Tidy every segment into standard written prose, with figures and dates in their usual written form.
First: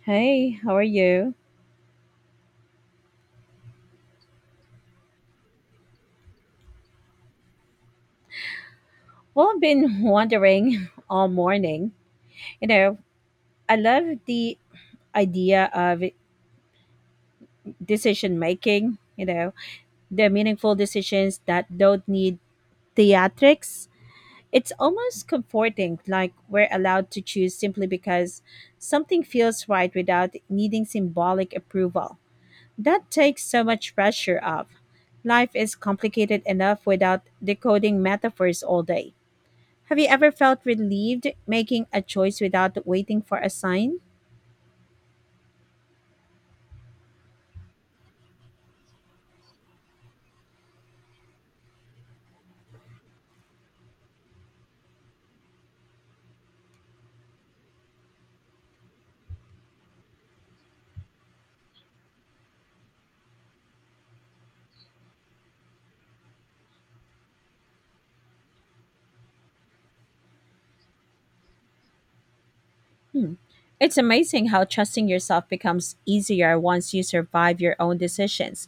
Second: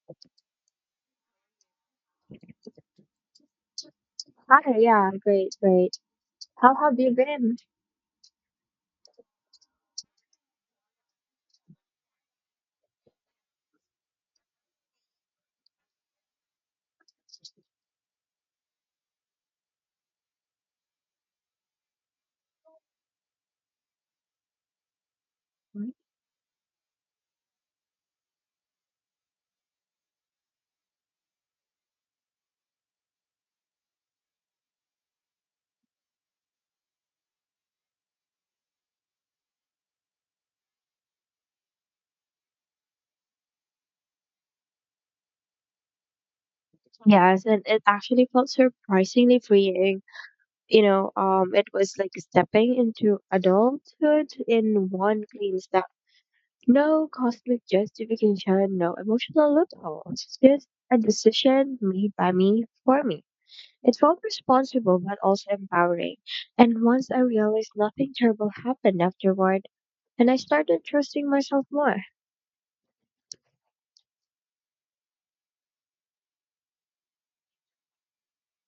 Hey, how are you? Hi, yeah, great, great. How have you been? Well, I've been wondering all morning. You know, I love the idea of decision making, you know, the meaningful decisions that don't need theatrics. It's almost comforting, like we're allowed to choose simply because something feels right without needing symbolic approval. That takes so much pressure off. Life is complicated enough without decoding metaphors all day. Have you ever felt relieved making a choice without waiting for a sign? Yes, and it actually felt surprisingly freeing. It was like stepping into adulthood in one clean step. No cosmic justification, no emotional loopholes, just a decision made by me for me. It felt responsible but also empowering. And once I realized nothing terrible happened afterward, and I started trusting myself more. Hmm. It's amazing how trusting yourself becomes easier once you survive your own decisions.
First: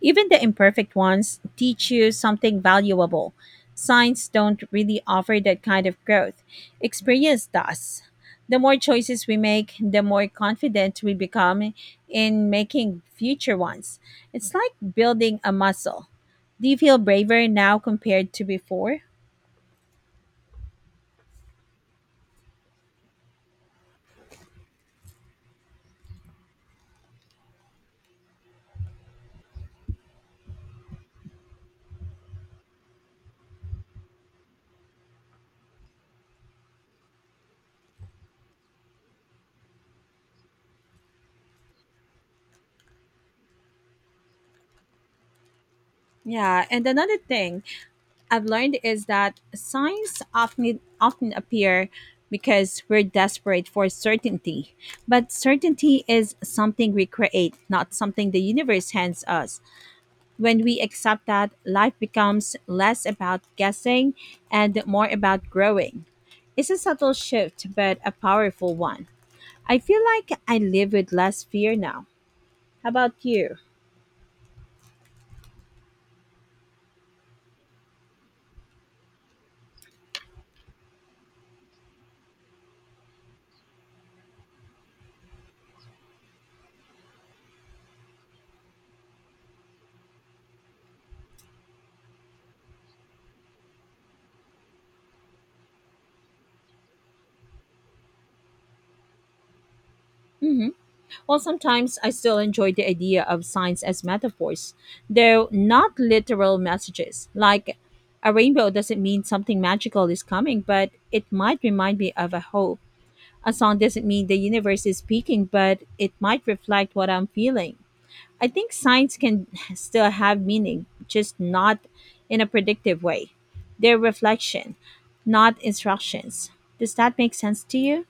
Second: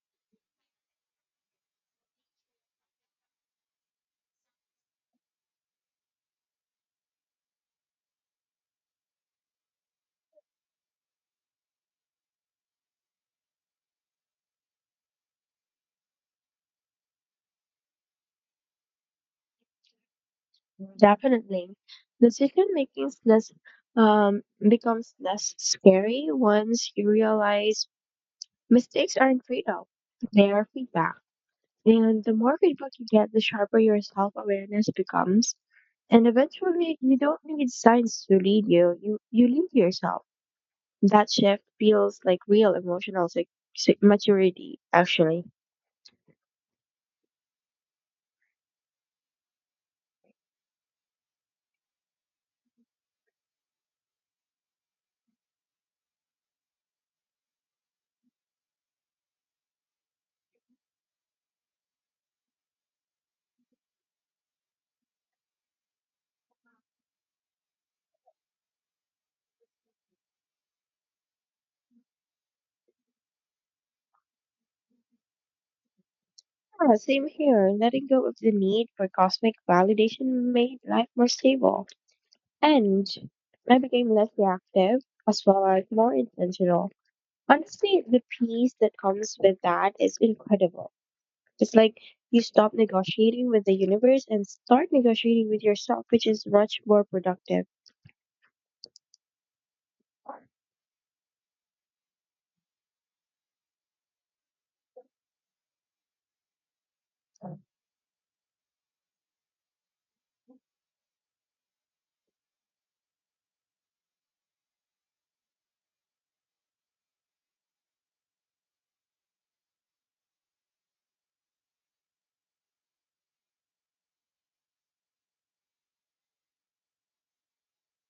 Even the imperfect ones teach you something valuable. Signs don't really offer that kind of growth. Experience does. The more choices we make, the more confident we become in making future ones. It's like building a muscle. Do you feel braver now compared to before? Definitely. Decision making is less um becomes less scary once you realize mistakes aren't trade-off. They are feedback. And the more feedback you get, the sharper your self-awareness becomes. And eventually you don't need signs to lead you. You lead yourself. That shift feels like real emotional maturity, actually. Yeah, and another thing I've learned is that signs often appear because we're desperate for certainty. But certainty is something we create, not something the universe hands us. When we accept that, life becomes less about guessing and more about growing. It's a subtle shift, but a powerful one. I feel like I live with less fear now. How about you? Yeah, same here. Letting go of the need for cosmic validation made life more stable. And I became less reactive as well as more intentional. Honestly, the peace that comes with that is incredible. It's like you stop negotiating with the universe and start negotiating with yourself, which is much more productive. Mm-hmm. While sometimes I still enjoy the idea of signs as metaphors, though not literal messages. Like a rainbow doesn't mean something magical is coming, but it might remind me of a hope. A song doesn't mean the universe is speaking, but it might reflect what I'm feeling. I think signs can still have meaning, just not in a predictive way. They're reflection, not instructions. Does that make sense to you?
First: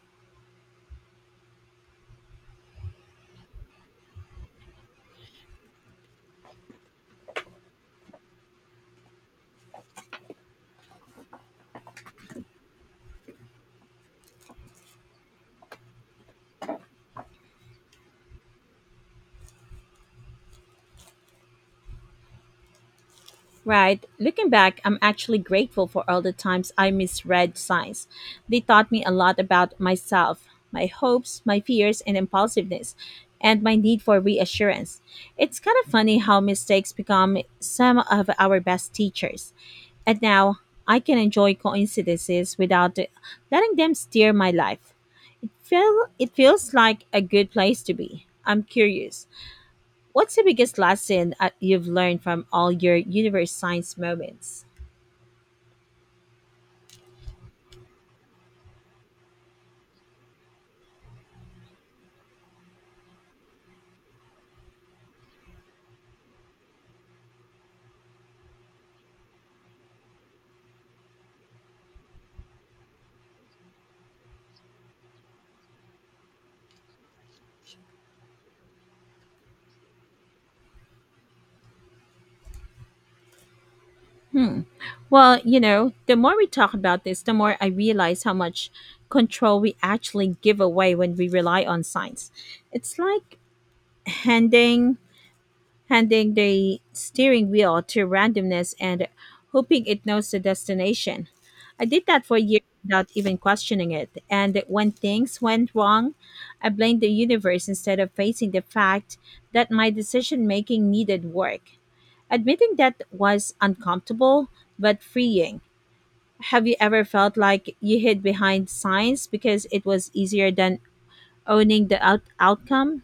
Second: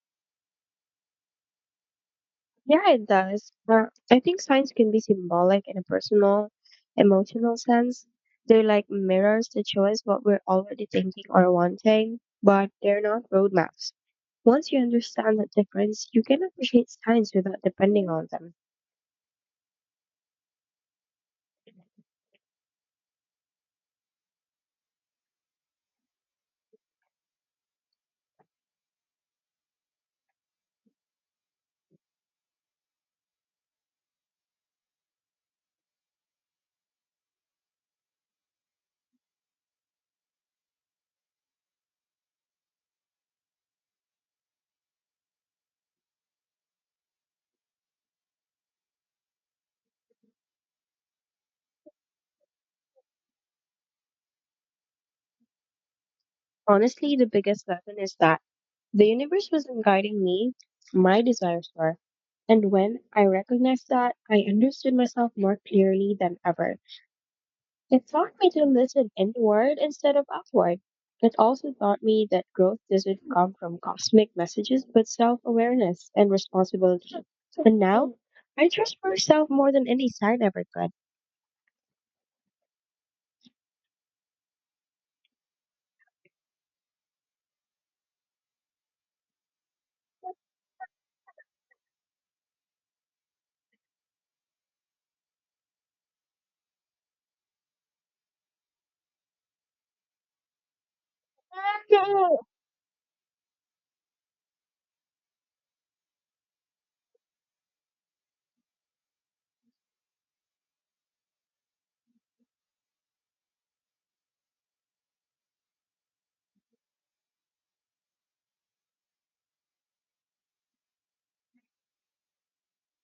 Yeah, it does. I think signs can be symbolic in a personal, emotional sense. They're like mirrors that show us what we're already thinking or wanting, but they're not roadmaps. Once you understand the difference, you can appreciate signs without depending on them. Right. Looking back, I'm actually grateful for all the times I misread signs. They taught me a lot about myself, my hopes, my fears, and impulsiveness, and my need for reassurance. It's kind of funny how mistakes become some of our best teachers. And now I can enjoy coincidences without letting them steer my life. Feel it feels like a good place to be. I'm curious. What's the biggest lesson you've learned from all your universe science moments? Honestly, the biggest lesson is that the universe wasn't guiding me, my desires were. And when I recognized that, I understood myself more clearly than ever. It taught me to listen inward instead of outward. It also taught me that growth doesn't come from cosmic messages, but self awareness and responsibility. And now, I trust myself more than any sign ever could. Well, you know, the more we talk about this, the more I realize how much control we actually give away when we rely on science. It's like handing handing the steering wheel to randomness and hoping it knows the destination. I did that for Oh, years without even questioning it. And when things went wrong, I blamed the universe instead of facing the fact that my decision making needed work. Admitting that was uncomfortable but freeing. Have you ever felt like you hid behind science because it was easier than owning the outcome?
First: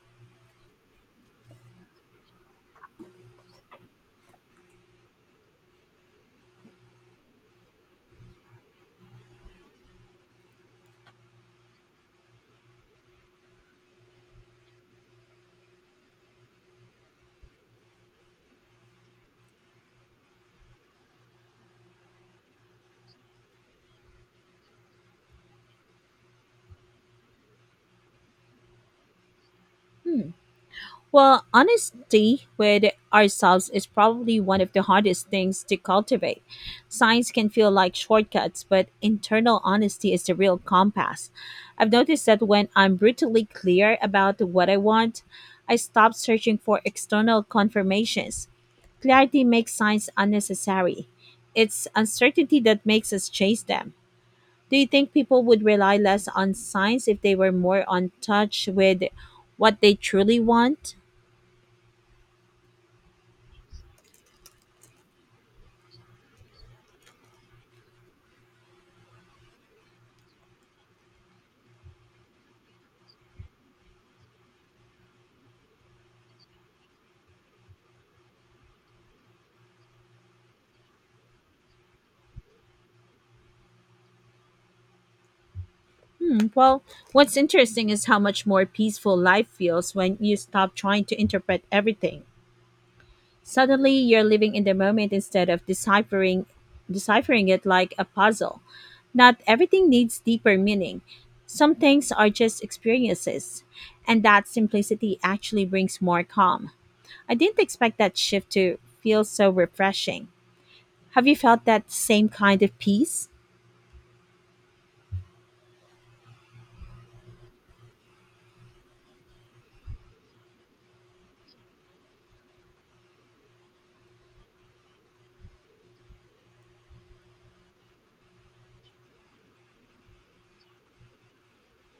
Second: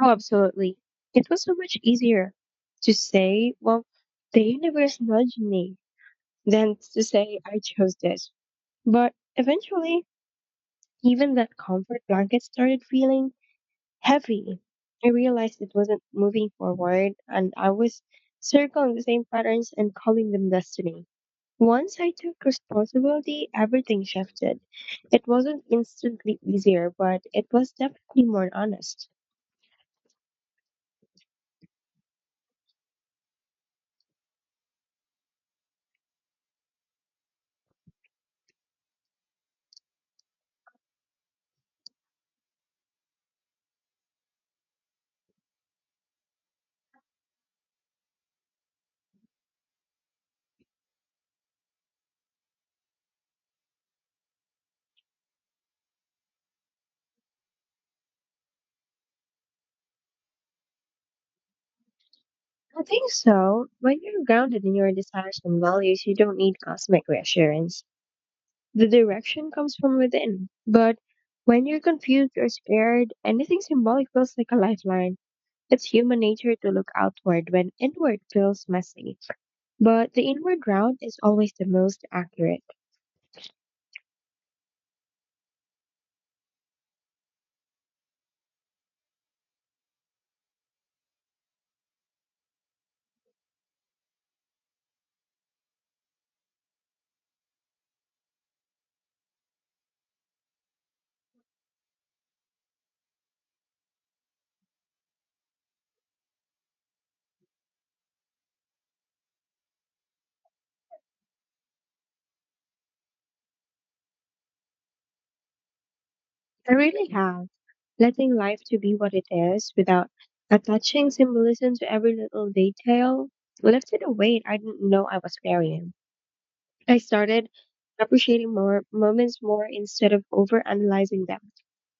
absolutely. It was so much easier to say, well, the universe nudged me than to say I chose this. But eventually, even that comfort blanket started feeling heavy. I realized it wasn't moving forward and I was circling the same patterns and calling them destiny. Once I took responsibility, everything shifted. It wasn't instantly easier, but it was definitely more honest. Hmm. Well, honesty with ourselves is probably one of the hardest things to cultivate. Signs can feel like shortcuts, but internal honesty is the real compass. I've noticed that when I'm brutally clear about what I want, I stop searching for external confirmations. Clarity makes signs unnecessary. It's uncertainty that makes us chase them. Do you think people would rely less on signs if they were more on touch with what they truly want? I think so. When you're grounded in your desires and values, you don't need cosmic reassurance. The direction comes from within. But when you're confused or scared, anything symbolic feels like a lifeline. It's human nature to look outward when inward feels messy, but the inward round is always the most accurate. Hmm, well, what's interesting is how much more peaceful life feels when you stop trying to interpret everything. Suddenly, you're living in the moment instead of deciphering it like a puzzle. Not everything needs deeper meaning. Some things are just experiences, and that simplicity actually brings more calm. I didn't expect that shift to feel so refreshing. Have you felt that same kind of peace? I really have. Letting life to be what it is without attaching symbolism to every little detail lifted a weight I didn't know I was carrying. I started appreciating more moments more instead of overanalyzing them.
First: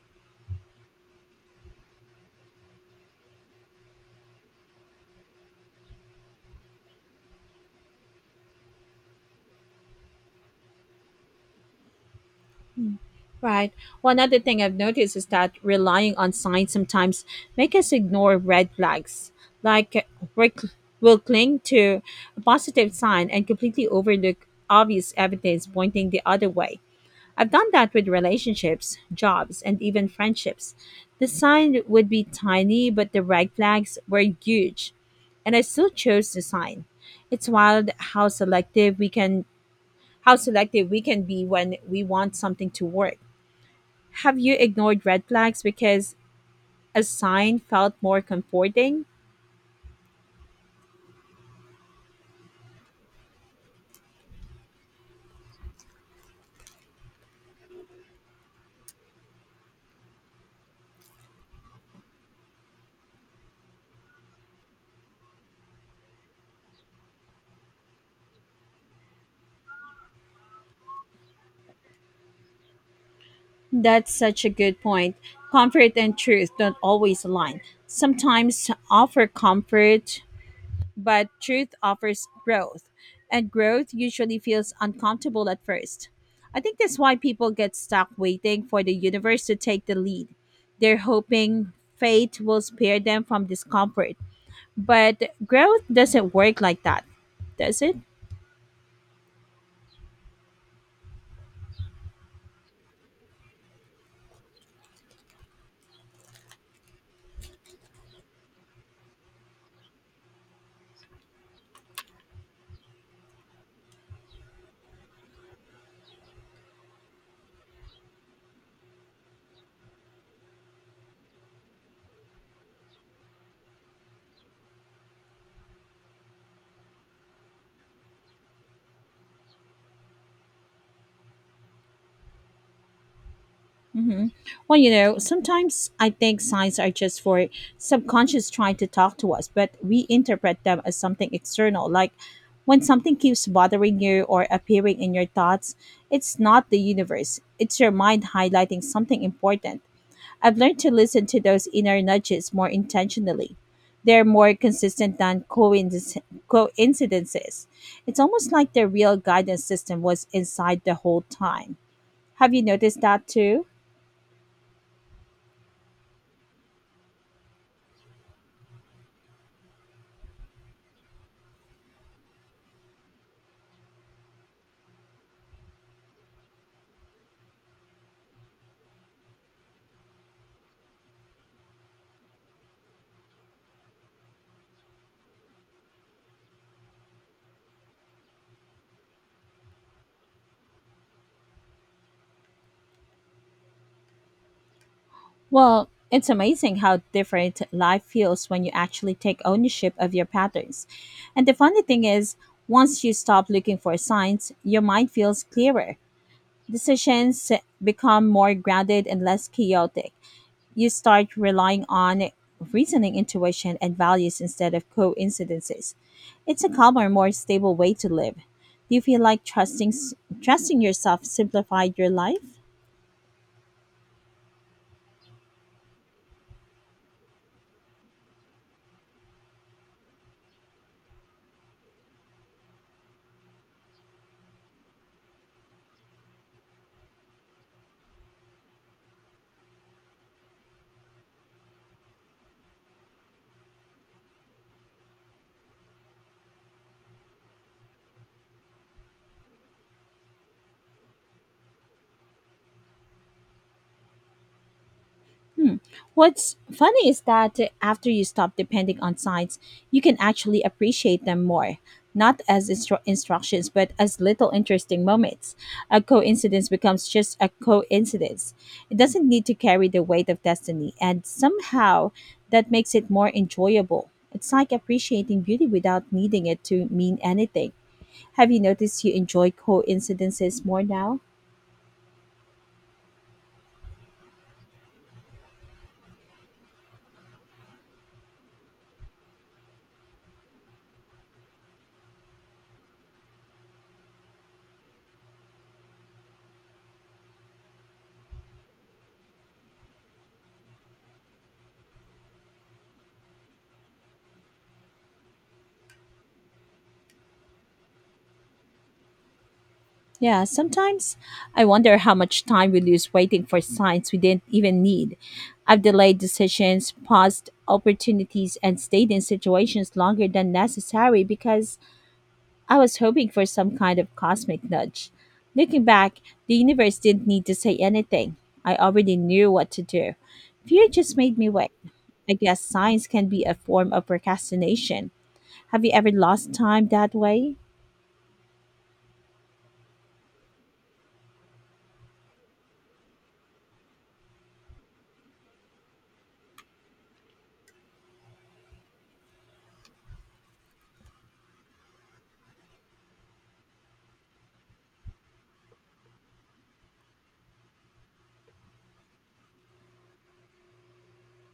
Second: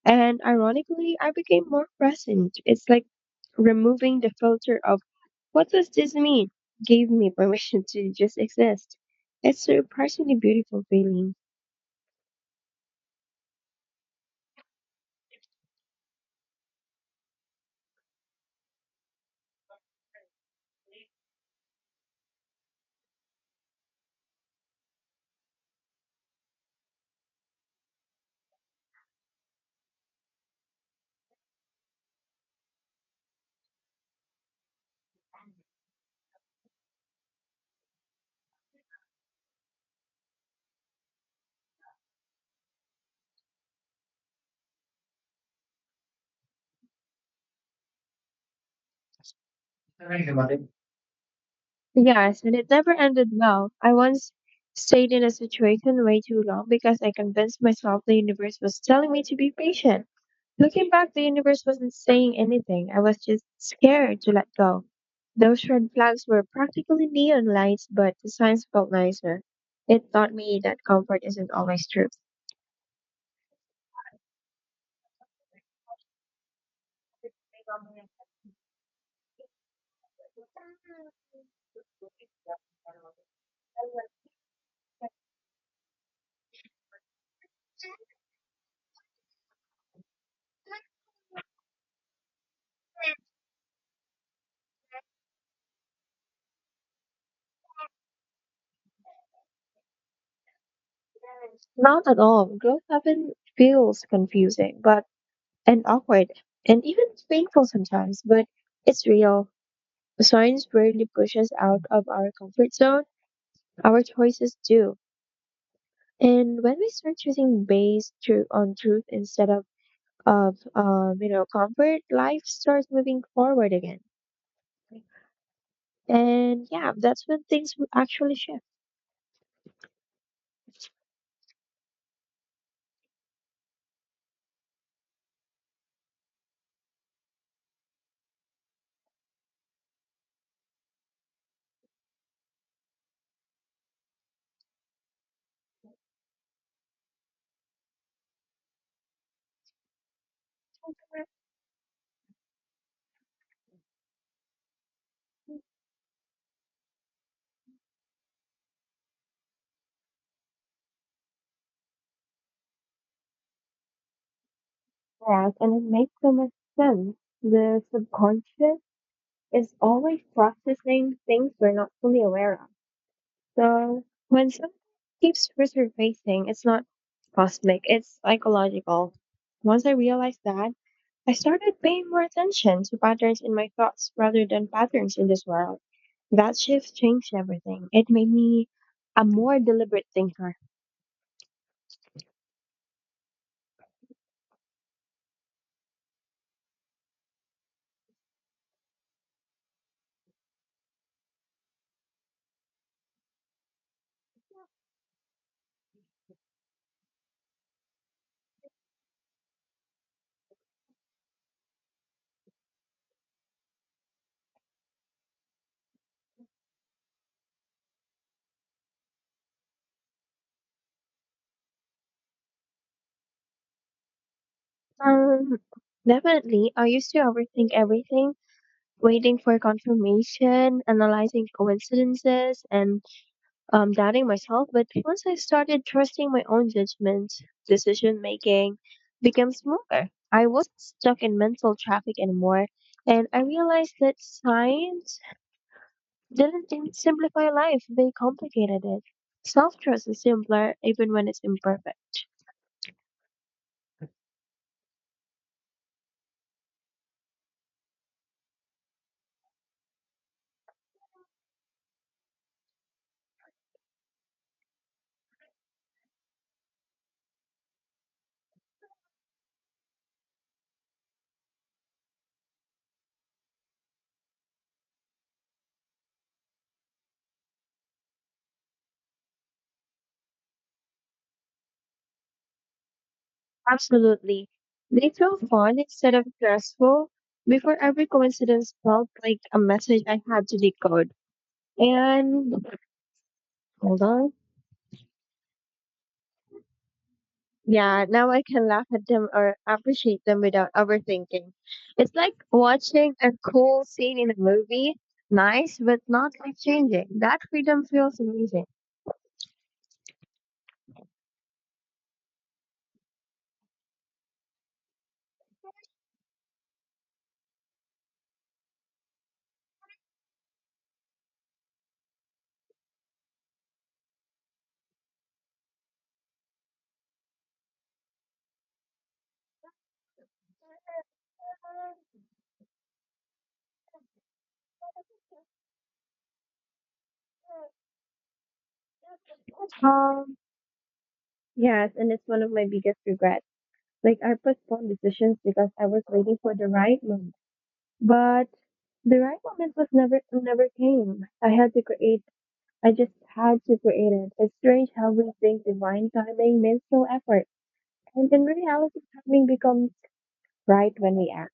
And ironically, I became more present. It's like removing the filter of what does this mean gave me permission to just exist. It's a surprisingly beautiful feeling. Mm. Right. Well, another thing I've noticed is that relying on signs sometimes make us ignore red flags. Like we will cling to a positive sign and completely overlook obvious evidence pointing the other way. I've done that with relationships, jobs, and even friendships. The sign would be tiny, but the red flags were huge, and I still chose the sign. It's wild how selective we can be when we want something to work. Have you ignored red flags because a sign felt more comforting? Yes, and it never ended well. I once stayed in a situation way too long because I convinced myself the universe was telling me to be patient. Looking back, the universe wasn't saying anything. I was just scared to let go. Those red flags were practically neon lights, but the signs felt nicer. It taught me that comfort isn't always truth. That's such a good point. Comfort and truth don't always align. Sometimes offer comfort, but truth offers growth, and growth usually feels uncomfortable at first. I think that's why people get stuck waiting for the universe to take the lead. They're hoping fate will spare them from discomfort. But growth doesn't work like that, does it? Not at all. Growth often feels confusing, but and awkward, and even painful sometimes, but it's real. Science rarely pushes out of our comfort zone. Our choices do. And when we start choosing based through on truth instead of comfort, life starts moving forward again. And yeah, that's when things will actually shift. hmm Well, you know, sometimes I think signs are just for subconscious trying to talk to us, but we interpret them as something external. Like when something keeps bothering you or appearing in your thoughts, it's not the universe, it's your mind highlighting something important. I've learned to listen to those inner nudges more intentionally. They're more consistent than coincidences. It's almost like the real guidance system was inside the whole time. Have you noticed that too? Yes, and it makes so much sense. The subconscious is always processing things we're not fully aware of. So when something keeps resurfacing, it's not cosmic, it's psychological. Once I realized that, I started paying more attention to patterns in my thoughts rather than patterns in this world. That shift changed everything. It made me a more deliberate thinker. Well, it's amazing how different life feels when you actually take ownership of your patterns. And the funny thing is, once you stop looking for signs, your mind feels clearer. Decisions become more grounded and less chaotic. You start relying on reasoning, intuition, and values instead of coincidences. It's a calmer, more stable way to live. Do you feel like trusting yourself simplified your life? Um, Definitely, I used to overthink everything, waiting for confirmation, analyzing coincidences, and doubting myself, but once I started trusting my own judgment, decision making became smoother. I wasn't stuck in mental traffic anymore, and I realized that science didn't simplify life, they complicated it. Self trust is simpler even when it's imperfect. Hmm. What's funny is that after you stop depending on signs, you can actually appreciate them more, not as instructions, but as little interesting moments. A coincidence becomes just a coincidence. It doesn't need to carry the weight of destiny, and somehow that makes it more enjoyable. It's like appreciating beauty without needing it to mean anything. Have you noticed you enjoy coincidences more now? Absolutely. They feel fun instead of stressful. Before every coincidence felt like a message I had to decode. And hold on. Yeah, now I can laugh at them or appreciate them without overthinking. It's like watching a cool scene in a movie, nice but not life changing. That freedom feels amazing. Yeah, sometimes I wonder how much time we lose waiting for signs we didn't even need. I've delayed decisions, paused opportunities, and stayed in situations longer than necessary because I was hoping for some kind of cosmic nudge. Looking back, the universe didn't need to say anything. I already knew what to do. Fear just made me wait. I guess signs can be a form of procrastination. Have you ever lost time that way? Um, yes, and it's one of my biggest regrets. Like I postponed decisions because I was waiting for the right moment. But the right moment was never came. I just had to create it. It's strange how we think divine timing means no effort. And in reality, timing becomes right when we act.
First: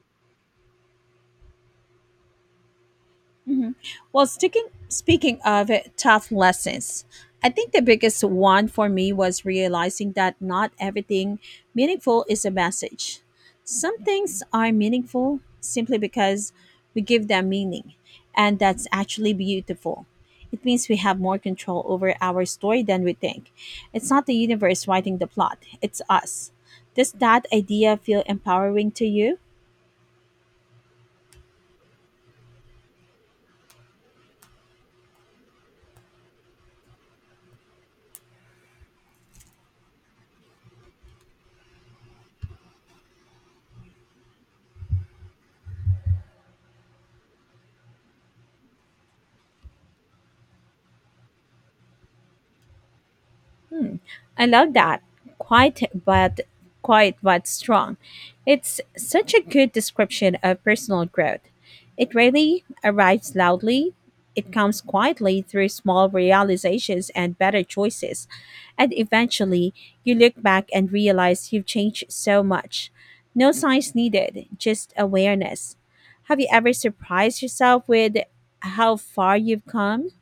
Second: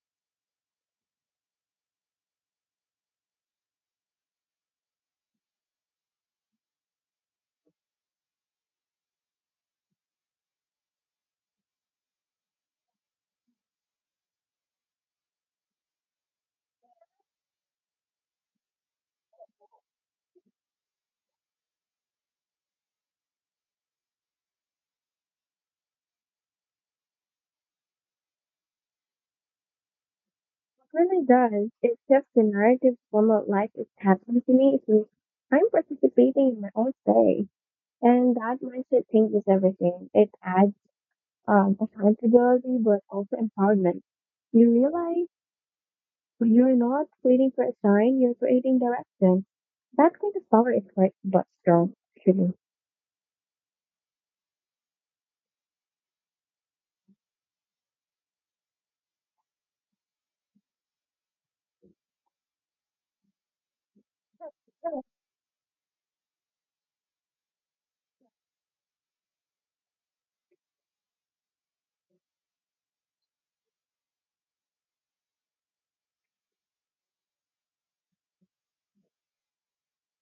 Mhm. Well, sticking, speaking of it, tough lessons, I think the biggest one for me was realizing that not everything meaningful is a message. Some things are meaningful simply because we give them meaning, and that's actually beautiful. It means we have more control over our story than we think. It's not the universe writing the plot, it's us. Does that idea feel empowering to you? What really does is shift the narrative from what life is happening to me to I'm participating in my own story. And that mindset changes everything. It adds accountability, but also empowerment. You realize you're not waiting for a sign, you're creating direction. That kind of power is quite but strong, actually. I love that. Quiet but Quiet but strong. It's such a good description of personal growth. It rarely arrives loudly. It comes quietly through small realizations and better choices. And eventually, you look back and realize you've changed so much. No signs needed, just awareness. Have you ever surprised yourself with how far you've come?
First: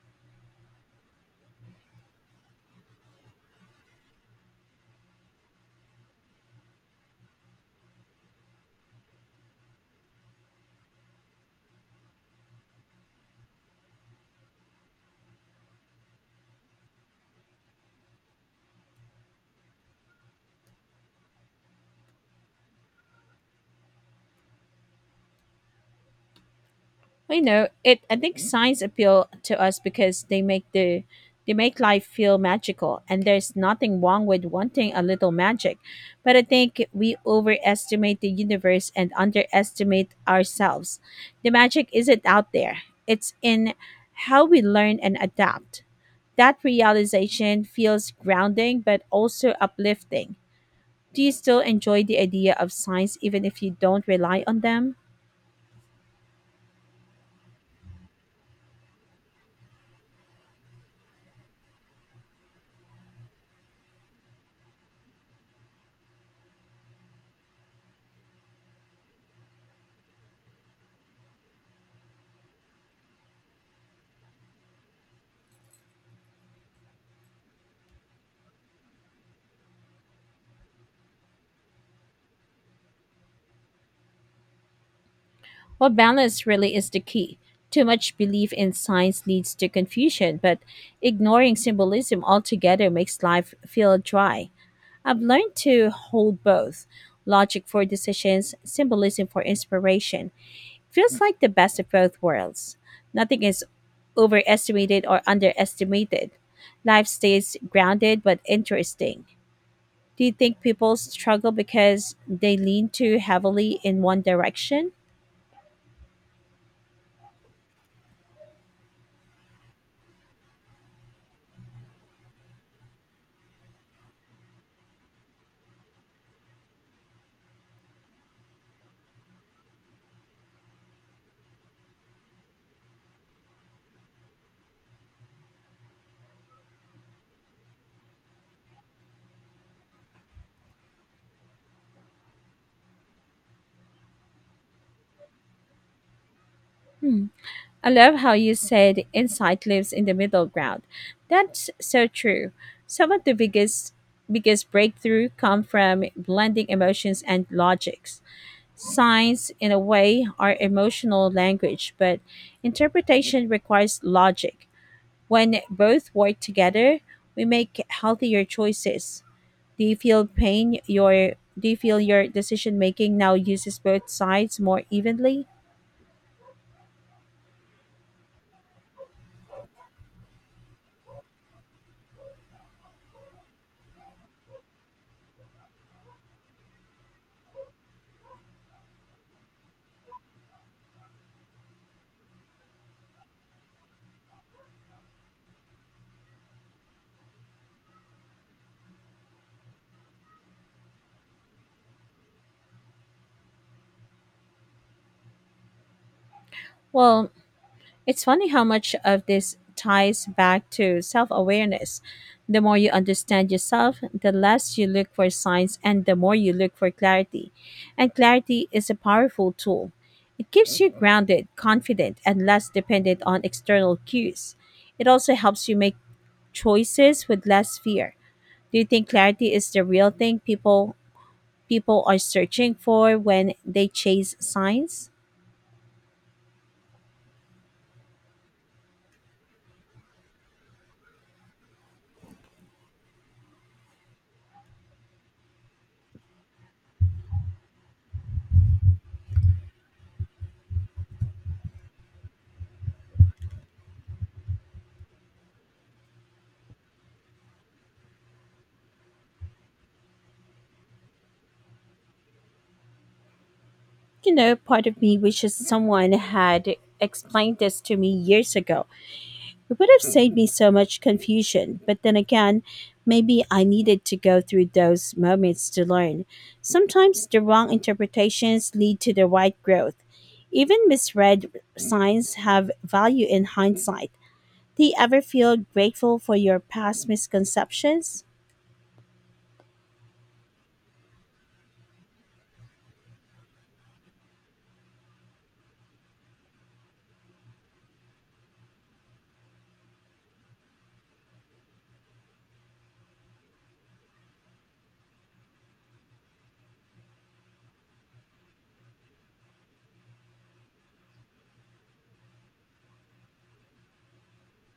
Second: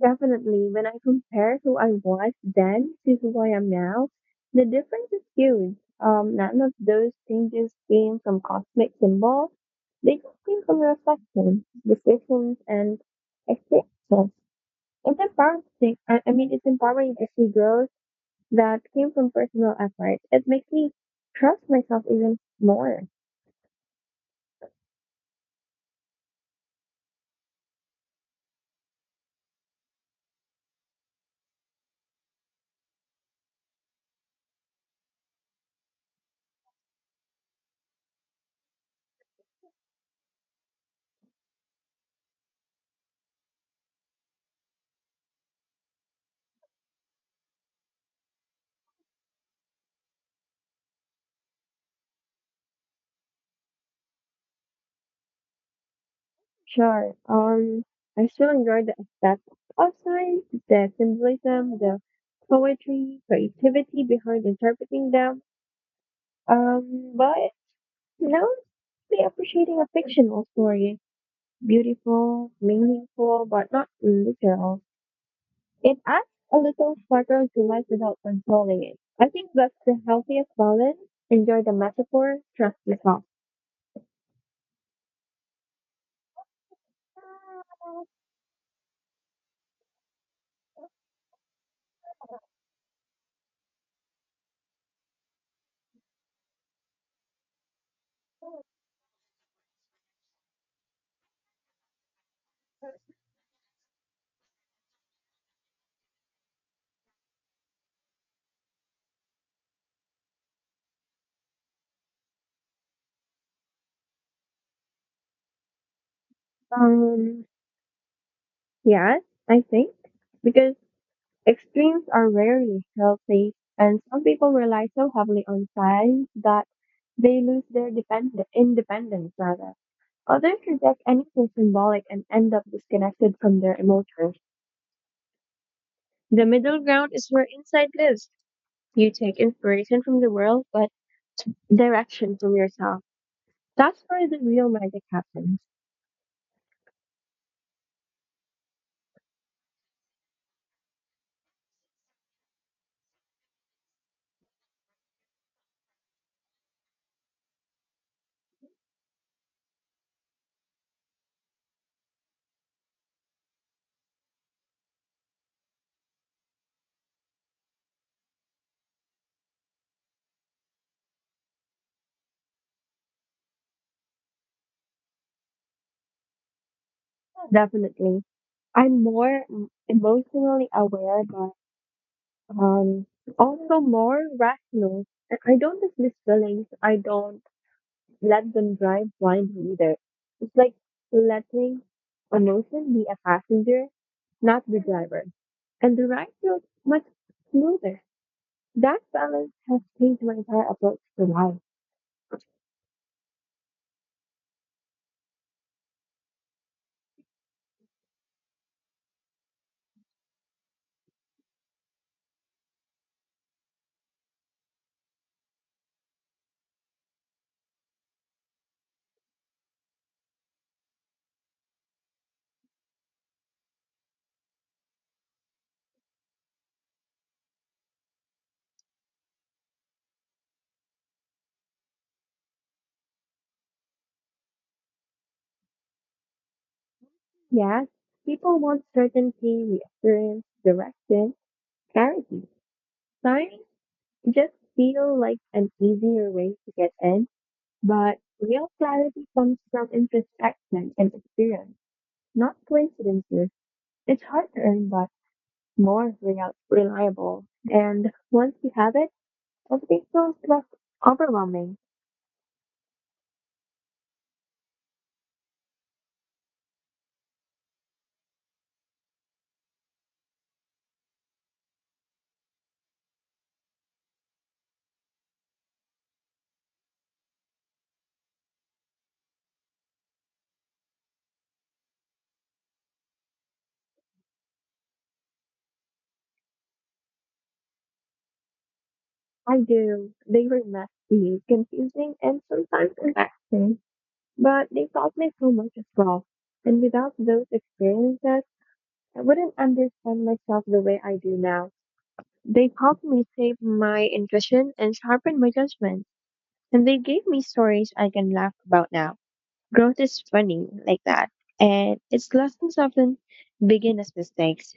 Definitely, when I compare who I was then to who I am now, the difference is huge. None of those changes came from cosmic symbols. They just came from reflection, decisions, and experiences. It's empowering. I mean, it's empowering to see growth that came from personal effort. It makes me trust myself even more. Well, you know, it. I think signs appeal to us because they make life feel magical, and there's nothing wrong with wanting a little magic. But I think we overestimate the universe and underestimate ourselves. The magic isn't out there; it's in how we learn and adapt. That realization feels grounding, but also uplifting. Do you still enjoy the idea of signs, even if you don't rely on them? Sure. I still enjoy the aesthetic of signs, the symbolism, the poetry, creativity behind interpreting them. But now I'm really appreciating a fictional story beautiful, meaningful, but not literal. It adds a little sparkle to life without controlling it. I think that's the healthiest balance. Enjoy the metaphor, trust yourself. Well, balance really is the key. Too much belief in science leads to confusion, but ignoring symbolism altogether makes life feel dry. I've learned to hold both logic for decisions, symbolism for inspiration. Feels like the best of both worlds. Nothing is overestimated or underestimated. Life stays grounded but interesting. Do you think people struggle because they lean too heavily in one direction? Um, yes, I think. Because extremes are rarely healthy, and some people rely so heavily on science that they lose their independence, rather. Others reject anything symbolic and end up disconnected from their emotions. The middle ground is where insight lives. You take inspiration from the world, but direction from yourself. That's where the real magic happens. Hmm. I love how you said insight lives in the middle ground. That's so true. Some of the biggest breakthrough come from blending emotions and logics. Signs in a way are emotional language, but interpretation requires logic. When both work together, we make healthier choices. Do you feel pain your do you feel your decision making now uses both sides more evenly? Definitely. I'm more emotionally aware, but um, also more rational. And I don't dismiss feelings. I don't let them drive blindly either. It's like letting emotion be a passenger, not the driver. And the ride feels much smoother. That balance has changed my entire approach to life. Well, it's funny how much of this ties back to self awareness. The more you understand yourself, the less you look for signs and the more you look for clarity. And clarity is a powerful tool. It keeps you grounded, confident, and less dependent on external cues. It also helps you make choices with less fear. Do you think clarity is the real thing people are searching for when they chase signs? Yes, people want certainty, reassurance, direction, clarity. Signs just feel like an easier way to get in, but real clarity comes from introspection and experience, not coincidences. It's hard to earn, but more reliable. And once you have it, everything feels less overwhelming. You know, part of me wishes someone had explained this to me years ago. It would have saved me so much confusion. But then again, maybe I needed to go through those moments to learn. Sometimes the wrong interpretations lead to the right growth. Even misread signs have value in hindsight. Do you ever feel grateful for your past misconceptions? I do. They were messy, confusing, and sometimes relaxing. But they taught me so much as well. And without those experiences, I wouldn't understand myself the way I do now. They helped me shape my intuition and sharpen my judgment. And they gave me stories I can laugh about now. Growth is funny like that. And its lessons often begin as mistakes.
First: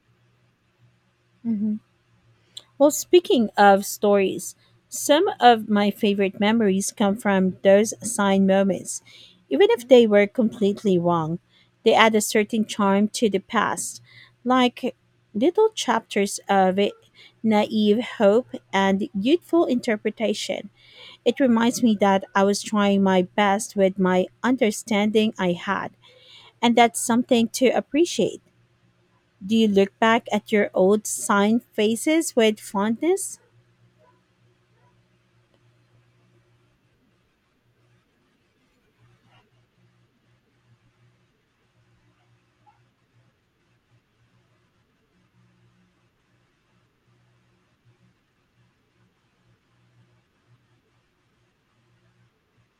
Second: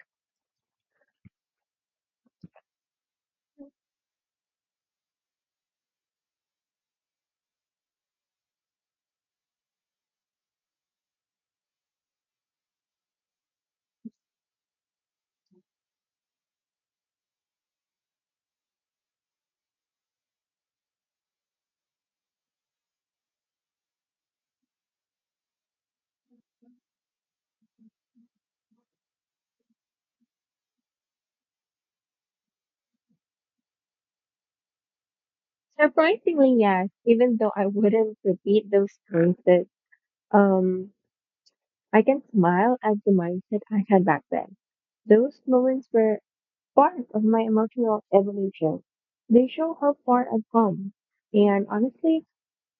Mhm. Well, speaking of stories, some of my favorite memories come from those sign moments. Even if they were completely wrong, they add a certain charm to the past, like little chapters of naive hope and youthful interpretation. It reminds me that I was trying my best with my understanding I had, and that's something to appreciate. Do you look back at your old sign faces with fondness? Surprisingly, yes, even though I wouldn't repeat those choices, um, I can smile at the mindset I had back then. Those moments were part of my emotional evolution. They show how far I've come. And honestly,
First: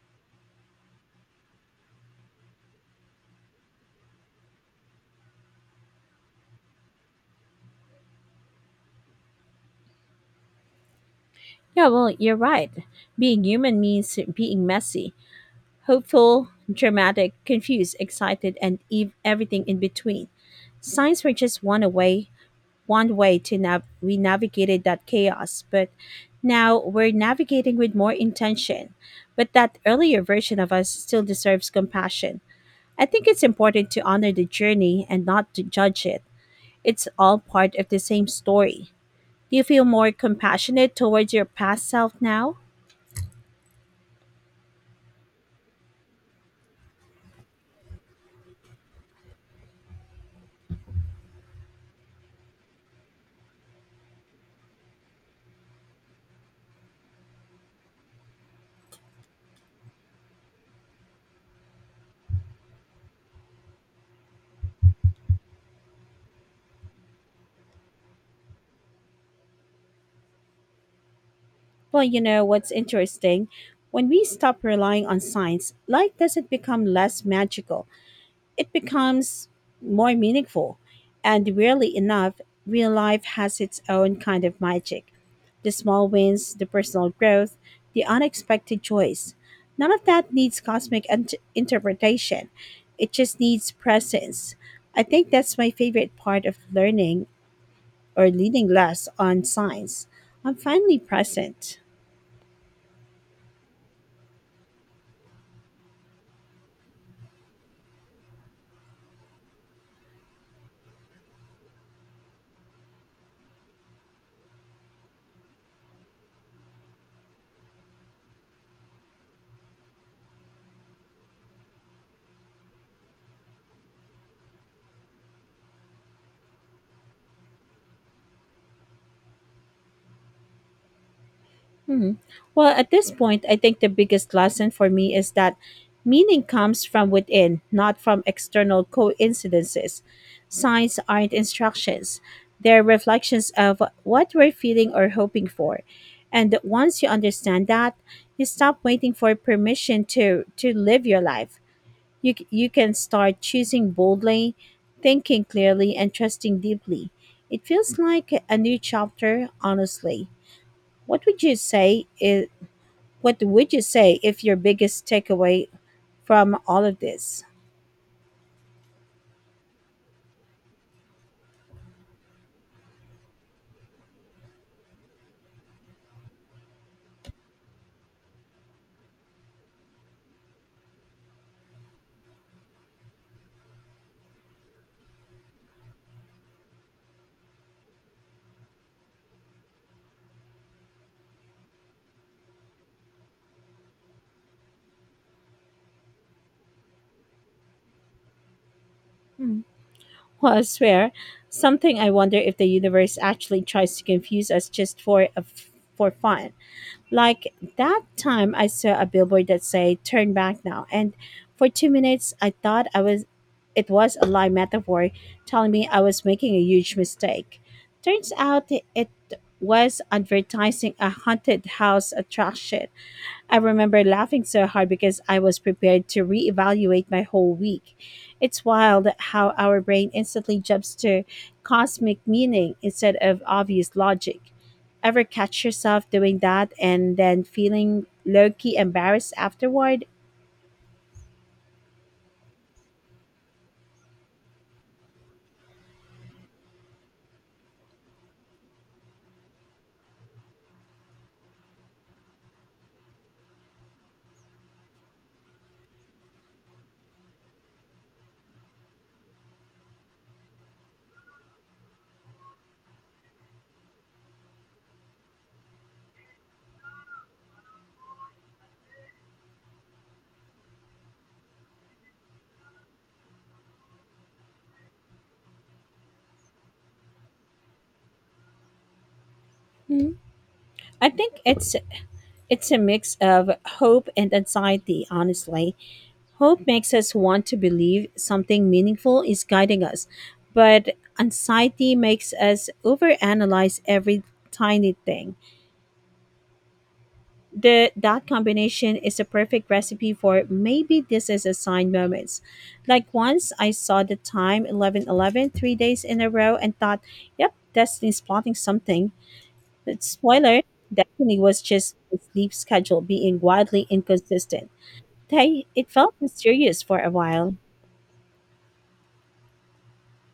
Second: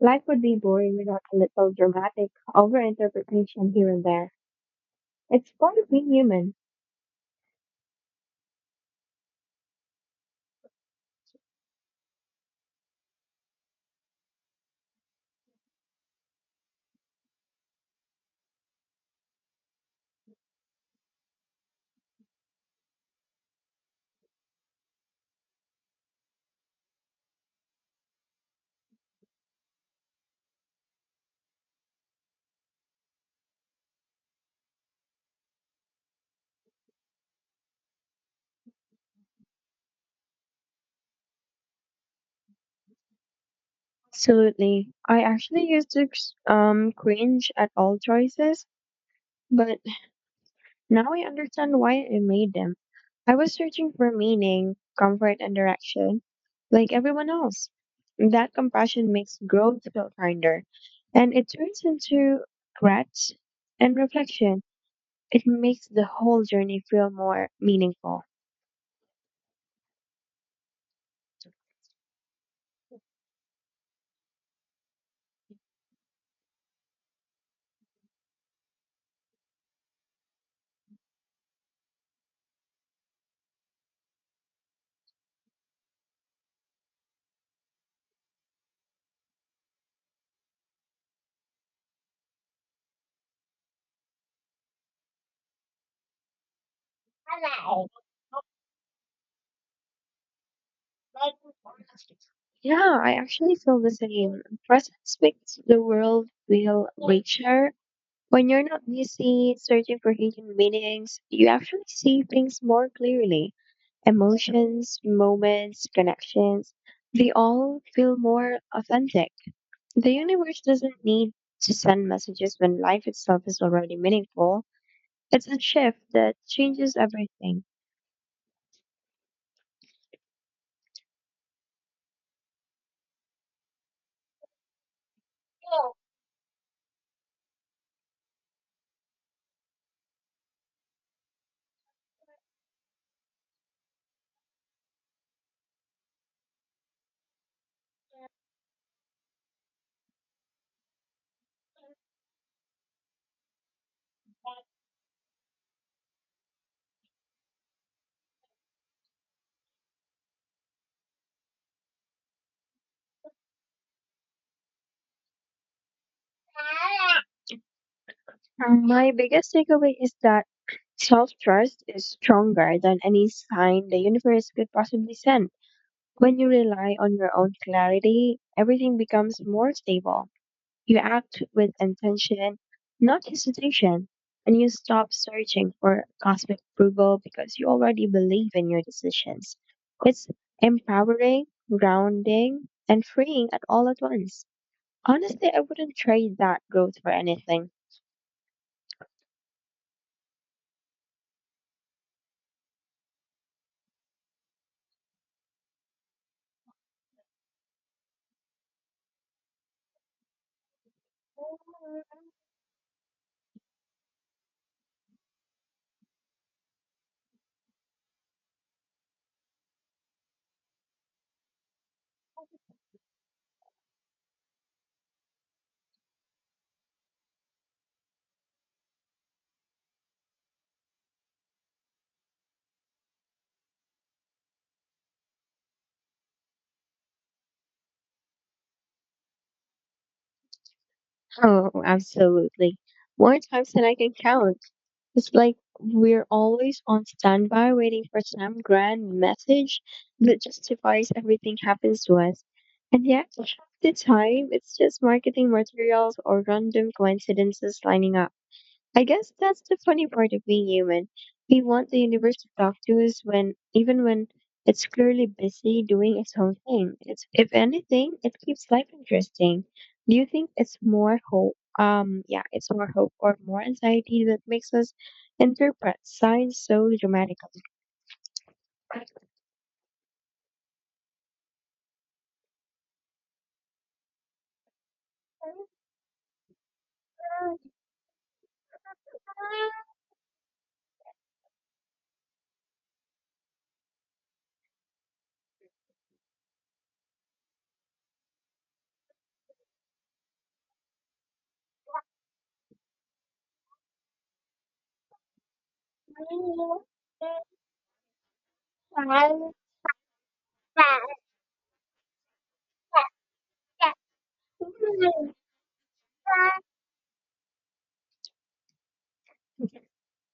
life would be boring without a little dramatic overinterpretation here and there. It's part of being human. Yeah, well, you're right. Being human means being messy, hopeful, dramatic, confused, excited, and everything in between. Signs were just one way, we navigated that chaos, but now we're navigating with more intention. But that earlier version of us still deserves compassion. I think it's important to honor the journey and not to judge it. It's all part of the same story. Do you feel more compassionate towards your past self now? Absolutely. I actually used to cringe at all choices, but now I understand why I made them. I was searching for meaning, comfort, and direction, like everyone else. That compassion makes growth feel kinder, and it turns into regret and reflection. It makes the whole journey feel more meaningful. Well, you know what's interesting? When we stop relying on science, life doesn't become less magical. It becomes more meaningful. And rarely enough, real life has its own kind of magic. The small wins, the personal growth, the unexpected joys. None of that needs interpretation. It just needs presence. I think that's my favorite part of learning or leaning less on science. I'm finally present. Yeah, I actually feel the same. Presence makes the world feel richer. When you're not busy searching for hidden meanings, you actually see things more clearly. Emotions, moments, connections, they all feel more authentic. The universe doesn't need to send messages when life itself is already meaningful. It's a shift that changes everything. Hmm. Well, at this point, I think the biggest lesson for me is that meaning comes from within, not from external coincidences. Signs aren't instructions, they're reflections of what we're feeling or hoping for. And once you understand that, you stop waiting for permission to live your life. You can start choosing boldly, thinking clearly, and trusting deeply. It feels like a new chapter, honestly. What would you say is what would you say if your biggest takeaway from all of this? My biggest takeaway is that self trust is stronger than any sign the universe could possibly send. When you rely on your own clarity, everything becomes more stable. You act with intention, not hesitation, and you stop searching for cosmic approval because you already believe in your decisions. It's empowering, grounding, and freeing at all at once. Honestly, I wouldn't trade that growth for anything. Hmm. Well, I swear, something I wonder if the universe actually tries to confuse us just for a f for fun. Like that time I saw a billboard that said turn back now, and for 2 minutes I thought I was it was a lie metaphor telling me I was making a huge mistake. Turns out it was advertising a haunted house attraction. I remember laughing so hard because I was prepared to reevaluate my whole week. It's wild how our brain instantly jumps to cosmic meaning instead of obvious logic. Ever catch yourself doing that and then feeling low key embarrassed afterward? Oh, absolutely. More times than I can count. It's like we're always on standby waiting for some grand message that justifies everything happens to us. And yet, half the time, it's just marketing materials or random coincidences lining up. I guess that's the funny part of being human. We want the universe to talk to us when, even when it's clearly busy doing its own thing. It's, if anything, it keeps life interesting. Do you think it's more hope? Yeah, it's more hope or more anxiety that makes us interpret signs so dramatically. Hmm. I think it's a mix of hope and anxiety, honestly. Hope makes us want to believe something meaningful is guiding us, but anxiety makes us overanalyze every tiny thing. That combination is a perfect recipe for maybe this is a sign moments. Like once I saw the time 11:11 3 days in a row and thought, yep, Destiny's plotting something. But spoiler, Destiny was just the sleep schedule being wildly inconsistent. They, it felt mysterious for a while.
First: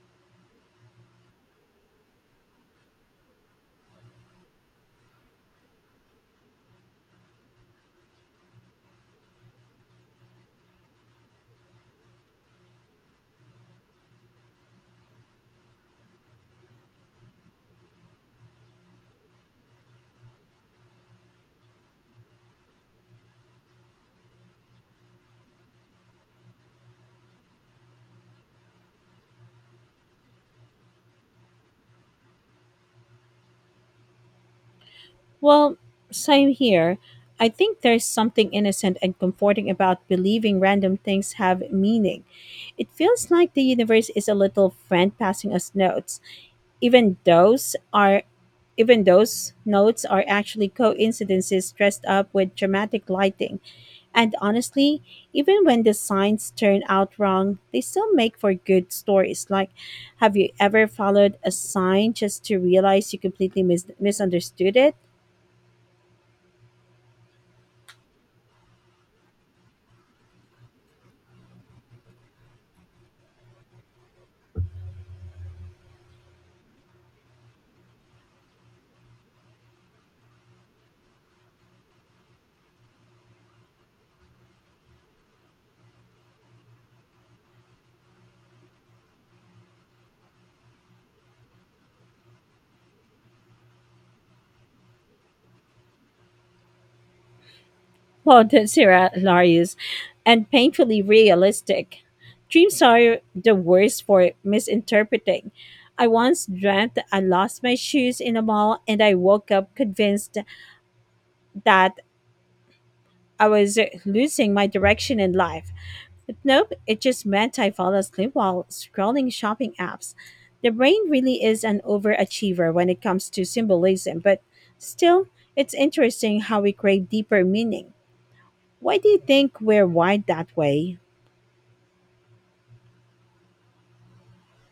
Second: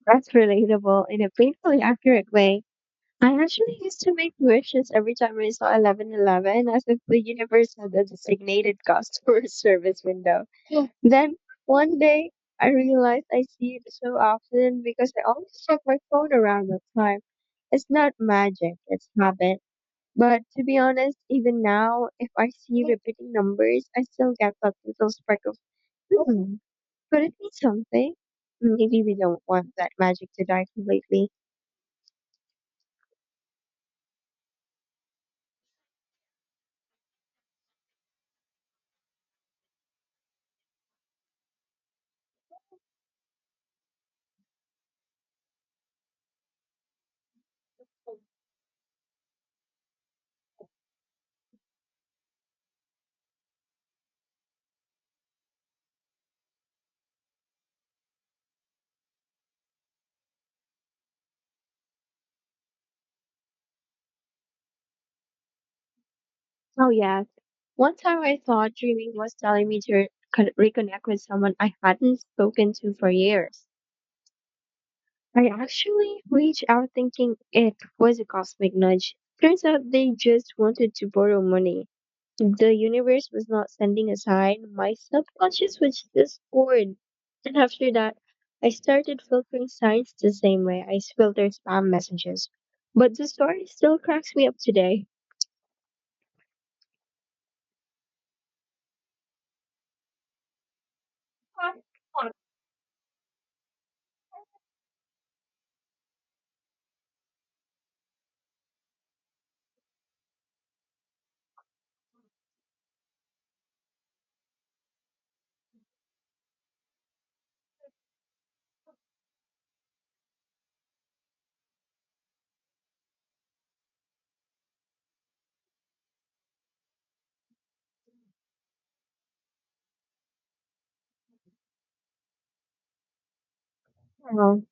That's relatable in a painfully accurate way. I actually used to make wishes every time I saw 11:11 as if the universe had a designated customer service window. Yeah. Then one day I realized I see it so often because I always check my phone around that time. It's not magic, it's habit. But to be honest, even now, if I see repeating numbers, I still get that little spark of, hmm, could it be something? Maybe we don't want that magic to die completely. Well, same here. I think there's something innocent and comforting about believing random things have meaning. It feels like the universe is a little friend passing us notes. Even those are Even those notes are actually coincidences dressed up with dramatic lighting. And honestly, even when the signs turn out wrong, they still make for good stories. Like, have you ever followed a sign just to realize you completely misunderstood it? Oh yeah, one time I thought dreaming was telling me to reconnect with someone I hadn't spoken to for years. I actually reached out thinking it was a cosmic nudge. Turns out they just wanted to borrow money. The universe was not sending a sign, my subconscious was just bored. And after that, I started filtering signs the same way I filtered spam messages. But the story still cracks me up today. Quoted Sarah Larius, and painfully realistic. Dreams are the worst for misinterpreting. I once dreamt that I lost my shoes in a mall and I woke up convinced that I was losing my direction in life. But nope, it just meant I fell asleep while scrolling shopping apps. The brain really is an overachiever when it comes to symbolism, but still, it's interesting how we crave deeper meaning. Why do you think we're wired that way? Oh,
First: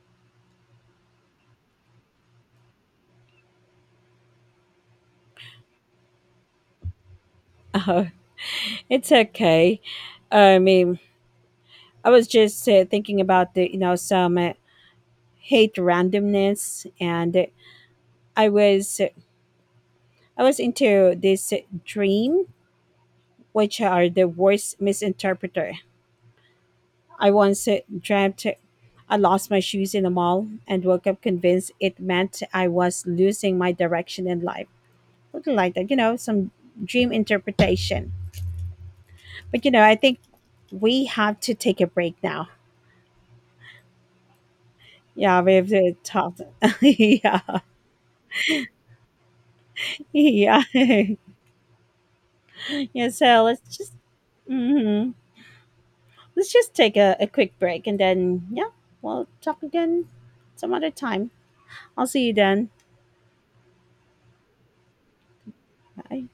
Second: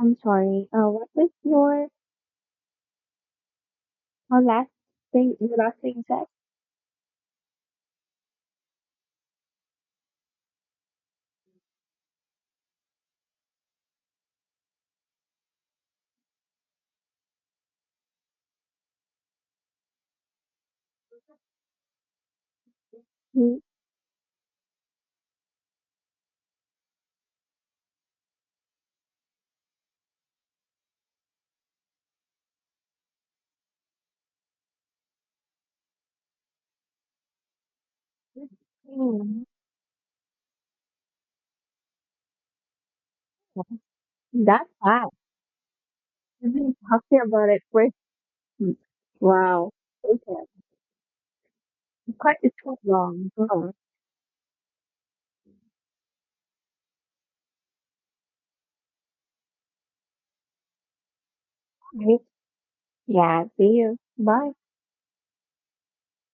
I'm sorry. What was your Our last thing you said. Oh, it's okay. I mean, I was just thinking about the you know some hate randomness, and I was I was into this dream, Hmm, which are the worst misinterpreter. I once dreamt I lost my shoes in a mall and woke up convinced it meant I was losing my direction in life. Something like that, you know, some dream interpretation. hmm, But you know, I think we have to take a break now. that's bad. Yeah, we've talked. We've been talking Yeah, about it for wow. Okay, yeah, quite it's quite yeah. long. So Oh, let's just mhm. let's just take a quick break and then yeah, we'll talk again some other time. I'll great. see you then. Yeah, see you. Bye. Bye.